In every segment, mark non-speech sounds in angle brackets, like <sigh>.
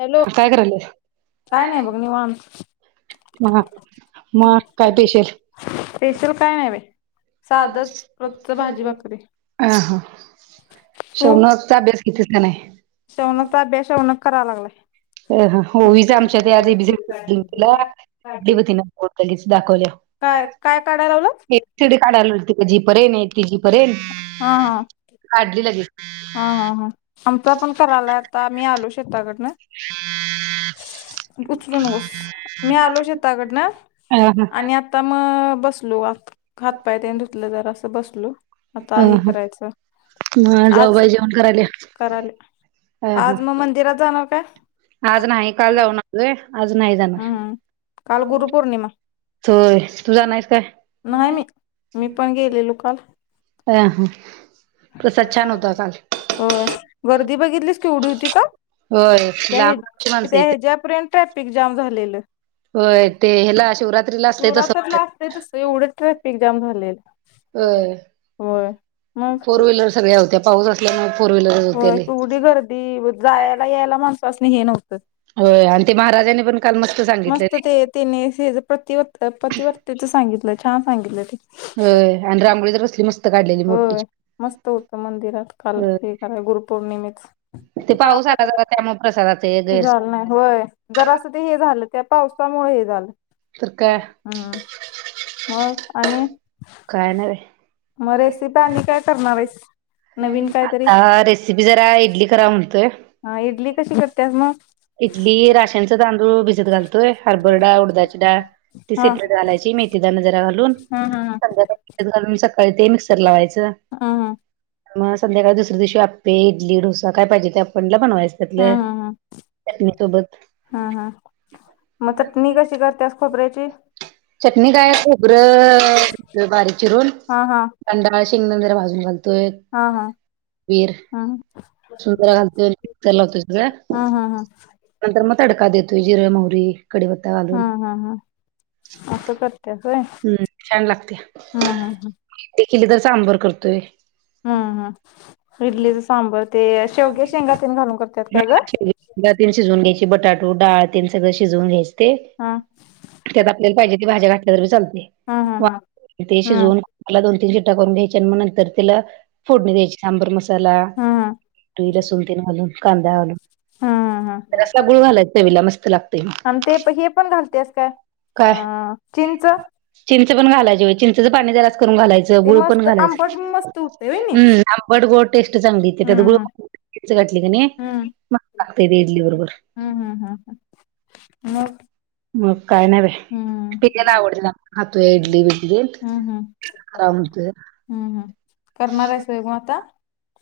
Hello! काय करायलीस? काय नाही बघ निवांत. हा का मग काय स्पेशल? स्पेशल काय नाही बाई. <unintelligible> साधच रोजच भाजी भाकरी शवनाकचा अभ्यास. घेतीस का नाही? शवनकचा अभ्यास शवनाक कराय लागलाय. हो आमच्या त्या <unintelligible> दाखवल्याव काय काय काढाय लावलास हे चडी काढायला लालते. <unintelligible> पर्यन हा हा काढली लगेच हा हा हा आमचा पण करायलाय आता आम्ही आलोय शेताकडनं. <inaudible> उचलू नकोस मी आलो शेताकडन, अ हा आणि आता मगं बसलो आत. खात पाय तेन धूतल जरा असं बसलो, अ आता हे हा करायचं मग आज जाऊबाई जेवण करायला या. कराले, आज मग मंदिरात जाणार काय? आज नाही काल जाऊन आलोय आज नाही जाणार. हम्म काल गुरुपौर्णिमा होय तु जाणारयस काय? नाही मी पण <inaudible> गेलेलो काल <unintelligible> प्रसाद छान होता काल. होय गर्दी बघितलीस कीवढी होती काल? होय त्या लांबची माणसं त्या येतात. ह्याच्यापर्यंत ट्रॅफिक जाम झालेलं. होय, ते ह्याला शिवरात्रीला असतंय तसं <unintelligible> लागतय तसं एवढं ट्रॅफिक जाम झालेलं. होय होय मग फोर व्हीलर सगळ्या होत्या. पाऊस असल्यामुळं फोर व्हीलर होत्या लय. जायाला यायला माणसासनी हे नव्हतं. होय आणि ते महाराजांनी पण काल मस्त झा मस्त ते तिने ह्याज प्रतिव प्रतिवत्तेच सांगितलं छान सांगितलं ते. होय आणि रांगोळी तर कसली मस्त काढलेली होय मोठीच्या, मस्त होतं मंदिरात काल होय हे गुरुपौर्णिमेच ते पाऊस आला जरा त्यामुळे प्रसादाच हे गैर झालं नाही होय? जरास ते हे झालं त्या पावसामुळे हे झालं. तर काय हम् मग आणि. काय नाही‌ मग बाई रेसिपी आणि काय करणार आहेस? नवीन कायतरी आता रेसिपी रेसिपी जरा इडली कराव म्हणतोय. हा इडली कशी करत्यात मग? इडली राशनच तांदूळ भिजत घालतोय. हरभरा डाळ, उडदाची डाळ. ती हा. सेपरेट घालायची मेथी दान जरा घालून. हा हा त्यात सकाळी ते मिक्सर ला लावायचं. हा हा मग संध्याकाळी दुसऱ्या दिवशी आपपे, इडली, डोसा काय पाहिजे ते आपणला बनवायच हा त्यातले. हा चटणी सोबत हा हा हा ‌. मग चटणी कशी करतेस खोबर्याची? चटणी काय खोबरं बारीक चिरून हा हा शिंगदाणे जरा भाजुन घालतोय. हा हा हा <unintelligible> हम हम हम. नंतर मग तडका देतोय जिरे, मोहरी कडी - हा हा हा असं करतीयास होय. हम्म छान हम्म लागतीया हम्म हम्म इडली केली तर सांबर करतोय. हम् हम् इडलीचे सांबर ते शेवगेच्या शेंगा ते घालून करतात काय ग? डाळ तेन शिजवून घ्यायची बटाटू डाळ तेन सगळं शिजवून घ्यायचे. हा ते त्यात आपल्याला पाहिजे भाज्या घातल्या तरी हा हा हा चालतय हम्म शिजवून. तेला दोन तीन शिट्टा करून घ्यायची आणि मग नंतर तिला फोडणी द्यायची. सांबर मसाला हम्म हम्म लसूूनतेन घालून कांदा घालून. हम्म हम्म जरासं गुळ घालायच चवीला मस्त लागतय. मग आणि ते प हे पण घालतेस काय अ काय चिंच? चिंच पण घालायची, चिंचचं पाणी जरास करून घालायचं ते गुळ पण मस्त घालायचं आंबट मस्त होतंय व्हयनी हम्. आंबट गोड टेस्ट चांगलीे येते त्यात गुळ हम्म <unintelligible> घातली कनी हम्म मस्त लागतेय ते इडली बरोबर. हम्म हम् हम् ह मग. मग काय नाही‌ हम्म बाई <unintelligible> आवडती या खातोय इडली बिडली. हम्म हम्म काय ‌म्हणतय.? हम्म हम्म करणार आहेस‌ व्हय गं आता?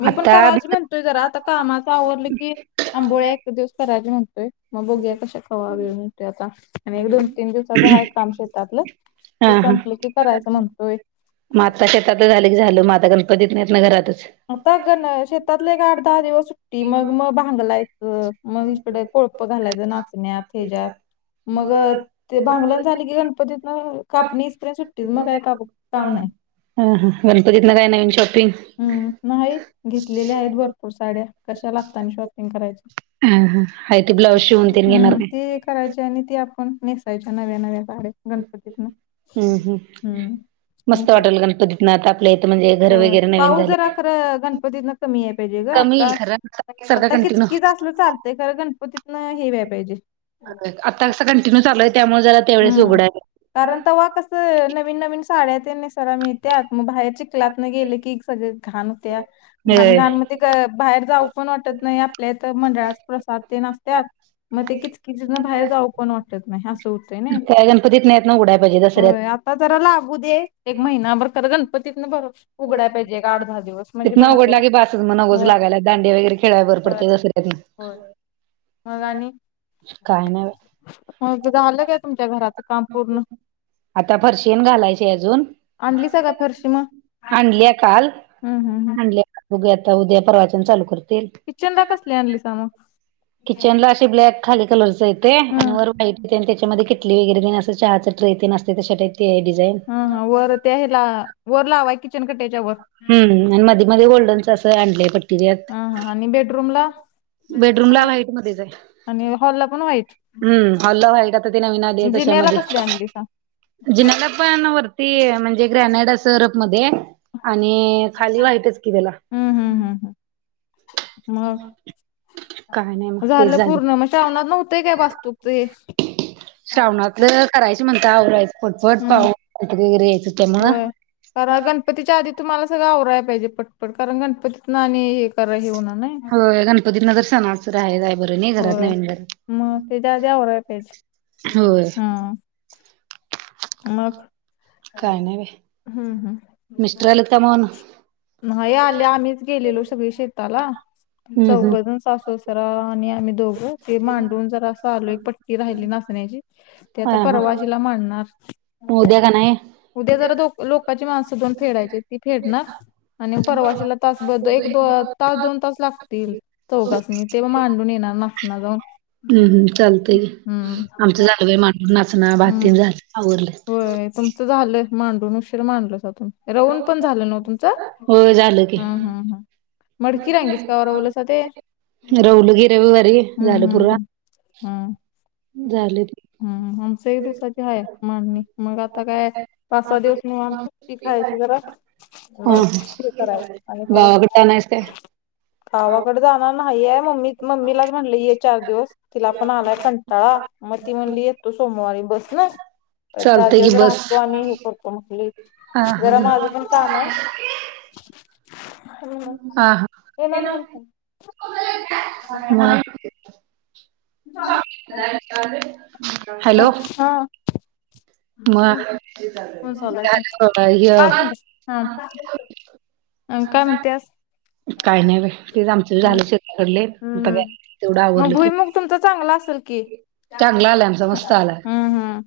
मी पण आता करायच म्हणतोय जरा, आता कामाच आवडलं की आंबोळ्या एक दिवस करायच्या म्हणतोय मग बगुया कशा वेळ‌ मिळतोय आता. आणि एक, दोन, तीन दिवसाच हा एक काम ते संपलं करायचं म्हणतोय. माता शेतात झाले की झाल म आता गणपतीत हेतनी घरातच. आता गण शेतातले एक आठ, दहा दिवस सुट्टी मग ‌ म‌ भांगलायचं. मग हकडे कोळप घालायचं नाचण्यात हेच्यात मग ते भांगलण झाली की गणपतीतेन कापणी येईपर्यंत सुट्टीच मग काय काप काम नाही? हा हा गणपतीतन काय नवीन शॉपिंग? हम्म नाही घेतलेल्या आहेत भरपूर साड्या कशाला शॉपिंग करायच्या. हा हा हाय ते ब्लाऊज शिवून तेन घेणार हम्म काय ते करायचे आणि ते आपण नेसायच्या नव्या नव्या. साड्या गणपतीत न हम्म. मस्त वाटल गणपतीत न आपल्या म्हणेज घर होय वगैरे नाही- पाऊस जरा अ खरं गणपतीन कमी याय पाहिजे ग कमी येईल आता खरं सारखा आता किच कंटिन्यू कीच असलं चाल- तय खंर गणपतीतन हे व्हायाय पाहिजे. आता कसं कंटिन्यू चालू आहे त्यामुळे जरा तेवढच हम्म उघडा आहे. कारण तेव्हा कस नवीन नवीन साड्यातेन नेसायला मिळत्यात मग बाहेर चिकलात ना गेले की, सगळे घाण होत्या, घाण होय घाण म ते बाहेर जाऊ पण वाटतं नाही आपल्या इथं मंडळाच प्रसाद ते असत्यात मग ते किच किं बाहेर जाऊ पण वाटतं नाही. नाही हास होतंय. नाही काय गणपतीत नाही ना उड्या पाहिजे होय जसं्यात <inaudible> आता जरा लागू दे एक महिनाभर खरं गणपतीत ना पर उघडाय पाहिजे एक आठ दहा दिवस. म्हणजे तिथन भागल उघडला की बासच मग नगोज होय लागयला दांडे वगैरे खेळाय भर होय पडतेय दसऱ्यात होय मग आणी काय नाही बाई ह ते झालं काय तुमच्या घरात. आता फर्शी तेन घालायचे अजून. आणलीसा का फरशी मग आणली काल हम्म हम्म हम्म आणल्या का उघ्या आता उद्या परवाचन चालू करतील. किचनदा कसली आणली सा मग किचन ला अशी ब्लॅक खाली कलरच येते आणि हम्म वर व्हाईट आणि त्याच्यामध्ये किटली वगैरे दि असं चहाचं ट्रेतीन असते त्या ते डिझईन. हा हा वर त्या हेला वर लावाय किचन कट्याच्या वर हम्म न म मध्ये गोल्डन असं एंटीक पट्टी. ह हां आणि बेडरूम ला? बेडरुम ला लाईटमध्ये येतंय. आणि हॉलला पण व्हाईट हम्म हाॅल लाख व्हाईट आता ती नवीन आली आहे जिन्याला तशामध्ये. कसली आणली सांग जिनाकपान वरती म्हणजे ग्रॅनेडा अंस रफ मध्ये आणि खाली व्हाईट ची तेला. हम्म हम्म हम्म हम्म मग काय नाही मग ते झालं, पूर्ण मग श्रावणात नव्हतंय काय वास्तूकचं हे श्रावणातलं करायच म्हणता आवरायचं पटपट हम्म पाह <unintelligible> वगैरे यायचं तेव्हा. होय कारण गणपतीच्या आधी तुम्हाला सगळं आवराय पाहिजे पटपट कारण गणपतीत आणी एक- हो गणपती न <unintelligible> राह जायच बरं नाही घरात होय नवीन घर मग त्याच्या आधी आवरायला पाहिजे होय. हा मग काय नाही हम्म हम्म मिस्टर आल्यात का नाही मग. नाही आले आम्हीच गेलेलो सगळे शेताला. हम्म हम्म चौघजण सासूसासरा आणि आम्ही दोघो ते मांडून जरा असं आलो एक पट्टी राहिली नासण्याची. ते आता परवा <unintelligible> ऊद्या का नाही आहे. उद्या जरा लोकांची माणसं दोन फेडायचे ती फेडणार आणि परवाशला तासब एक दो- तास दोन तास लागतील चौघासनी तेव मांडून येणार नाफना जाऊन. हम्म् चालतंय की हम्म आमचा झालं बाई मांडू नाचण हम्म भाती झालं आवरलं. होय तुम्हच झालं मांडून उशीर मांडलासा तुम्ही रोहुन पण झालं ना तुमचं? हो झालं की. हम्म हम्म मडकी रांगीस का बलासा ते हम्म रवलं की रविवारी झालं हम्म पुरा हम् हम् झालं की हम्म आम एक दिवसाची ह- <inaudible> ''हं''मग आता काय पाच सहा दिवस न आम सुट्टी खायची जरा. मग हा, हे करायचं आणि परत गावाकडे जानार हाय काय? गावाकडे जाणार नाहीय मम्मी मम्मीलाच म्हटलं ये चार दिवस. तिला पण आलाय कंटाळा मग ती म्हणली येतो सोमवारी बस न. चार चालतंय दिवस की बस राहतो आणि हे करतो म्हगली हा हा जरा माझं पण काम आहे. हा हा <unintelligible> म्हटलं. <inaudible> हॅलो अच्छा. मग तर फोन चालू आहे झालं बाबा ह्य पाच मिनट हा, अणी काय म्हनतेस. हा काय नाही बाई तेच आमचं हम् झालं शेताकडले आता हम्, काय तेवढं मग आवरलं की भुईमूग तुमचा चांगला असेल? की चांगला आलाय आमचा हम्म मस्त आलाय हम्म,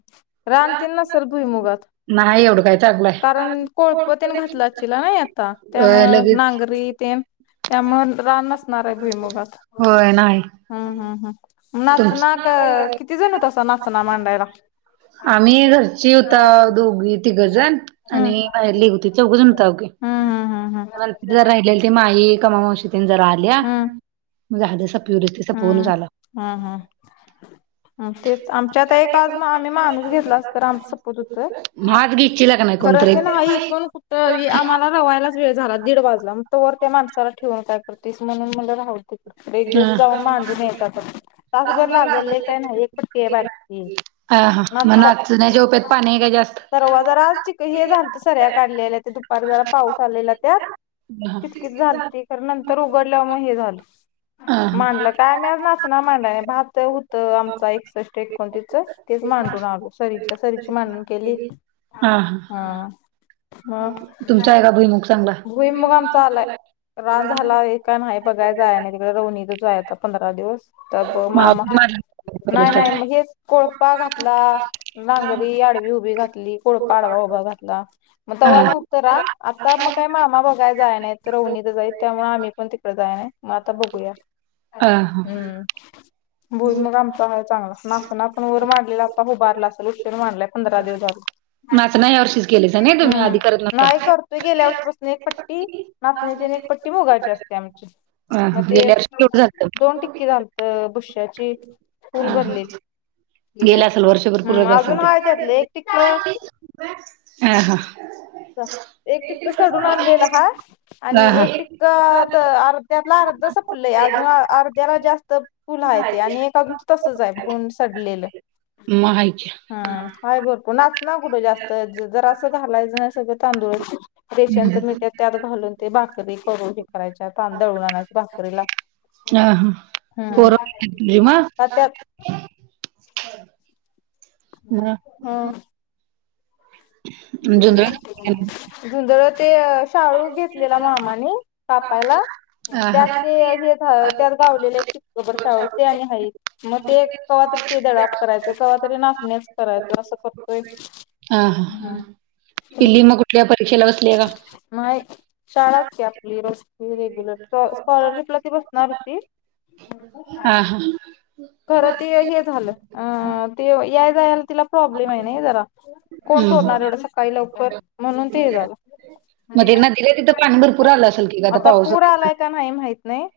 रानतील नासल भुई मुगत. नाही ओढ काय. चांगला आहे कारण कोळपतेन घातला चिला नाही आता अ त्यामुळ लगेच नांगरी तेन. त्यामुळ रान नसणार आहे भुईमुगात. होय नाही. हा हा हा, तुमच नाचण्या क किती जण होत अस नाचना मांडायला. आम्ही घरची होता दोघी तिघजण. हम्म आणि बाहेर एक होती चौघच जन होताव हम. हम्म हम्म हम्म ज राहिलेली ती माई कमा मावशी जरा आल्या. हम्म झाल ते संपवुन झालं संपून चाललाव. हो <inaudible> आम्हच्याकत एखाद आम्ही माणूस घेतला अस तर आमच सपत होत. आज घेचीला का नाही खरंच ना नाहीई कोण कुठं ए कोणतरी आम्हाला. रवायच वेळ झाला दीड वाजला मग तो वर त्या माणसाला ठेवून काय करतेस म्हणून म्हणलं राहवते. एक दिवस जाऊ मांज यायचं आता. तासभर लागल लय काही नाही एक पटक आहे बार ना त, तण्याच्या ओव्यात पाणी हाय का जास्त. तरवा जरा आज चिक हे झात सऱ्या काढलेल्या ते दुपार जरा पाऊस आलेला त्यात. हा कितकित झाल खरं नंतर उघडल्या म हे झालं. हा मांडलं काय मी नाचना मांडला नाही भात होतं आमचा एकसष्ट एकोणतीसच. तेच मांडून आलो सरीच्या सरीची मांडण केली हा, तुमच्या हाय काय भूईमूग. भुईमूग आमचा आलाय. रान झाला आहे का नाही बघायच आहे नाही तिकडे रोवनीतच आहे आता पंधरा दिवस. तर ब मामा <inaudible> नाही नाही मग हेच कोळपा घातला स्टार्टला नांगरी आडवी उभी. बी घातली कोळपा आडवा उभा घातला. मग तेव्हा नव्हतं रान आता मग काय मामा बघाय जायय नाही रवणीतच हाई त्यामुळे आम्ही पण तिकडे जाय नाही. मग आता बघूया हा हा हम्म, भूईमूग आमचा आहे चांगला नाचणा पण वर मांडलेला उभारला असलं उशीर मडलाय पंधरा दिवस. ह नाचना ह्या वर्षीच केलीसा नाही तुम्ही हम्म, आधी करत नसा. नाही करतोय गेल्या वर्षीपासून एक पट्टी. नाचण्याची एक पट्टी मुगाची असते आमची हा हा मग ते. गेल्या वर्षी केवढं झालतं? दोन टिक्की झालत बुश्याची फूल भरलेली. गेला असेल वर्षभर पुरत असेल अजून ते हाय त्यातलं एक टिक्क अ ह. जा एक टिक्क सडून आणलेलं हा. आणि हा. एक टिक्क तर अर्ध्यातलं अर्ध संपलंय अजून अर्ध्याला जास्त फुल म आहे हाय ते आणि एक अजून तसंच आहे, गुण सडलेलं. म हाय की या. हम आहे भरपूर नाचन कुठे जास्त जरास घालायचं सगळं तांदुळच रेशनचं मिळत्यात त्यात घालून ते भाकरी करू हे करायच्या दळून आणायच भाकरीला. <inaudible> <unintelligible> ह पोरं <unintelligible> हम्म त्यात हम्म झुंजळ <unintelligible> ते शाळू घेतलेला मामांनी, कापायला हा त्यात ते हे त्यात घावलेल्या <unintelligible> शाळू हा. ते आणि हाईत मग ते नॉलेज कवातरी दडप दळा करायचं. कव्हा तरी नाचण्याच करायचं असं करतोय. आ हा ह पिल्ली मग कुठल्या परीक्षेला बसलीय का? नाय शाळाच की आपली रोज रेग्युलर स्कॉलरशिपला ती बसणार होती आ हा <inaudible> खरं ते हे झालं अ ते याया जायला तिला प्रॉब्लेम आहे ना जरा. कोण सोडणार हम्म एवढ्या सकाळी लवकर म्हणून ते हे झालं. मग त्यांना दिले तिथं पाणी भरपूर आलं असेल की ग आता पाऊस पूर होता आलाय का नाही, माहित नाही.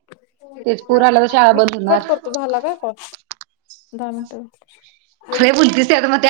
तेच पूर आला तर शाळा मी बंद कट होणार करतो झाला, का कॉल दहा मिनिटं. खरे बोलतीस ते <unintelligible>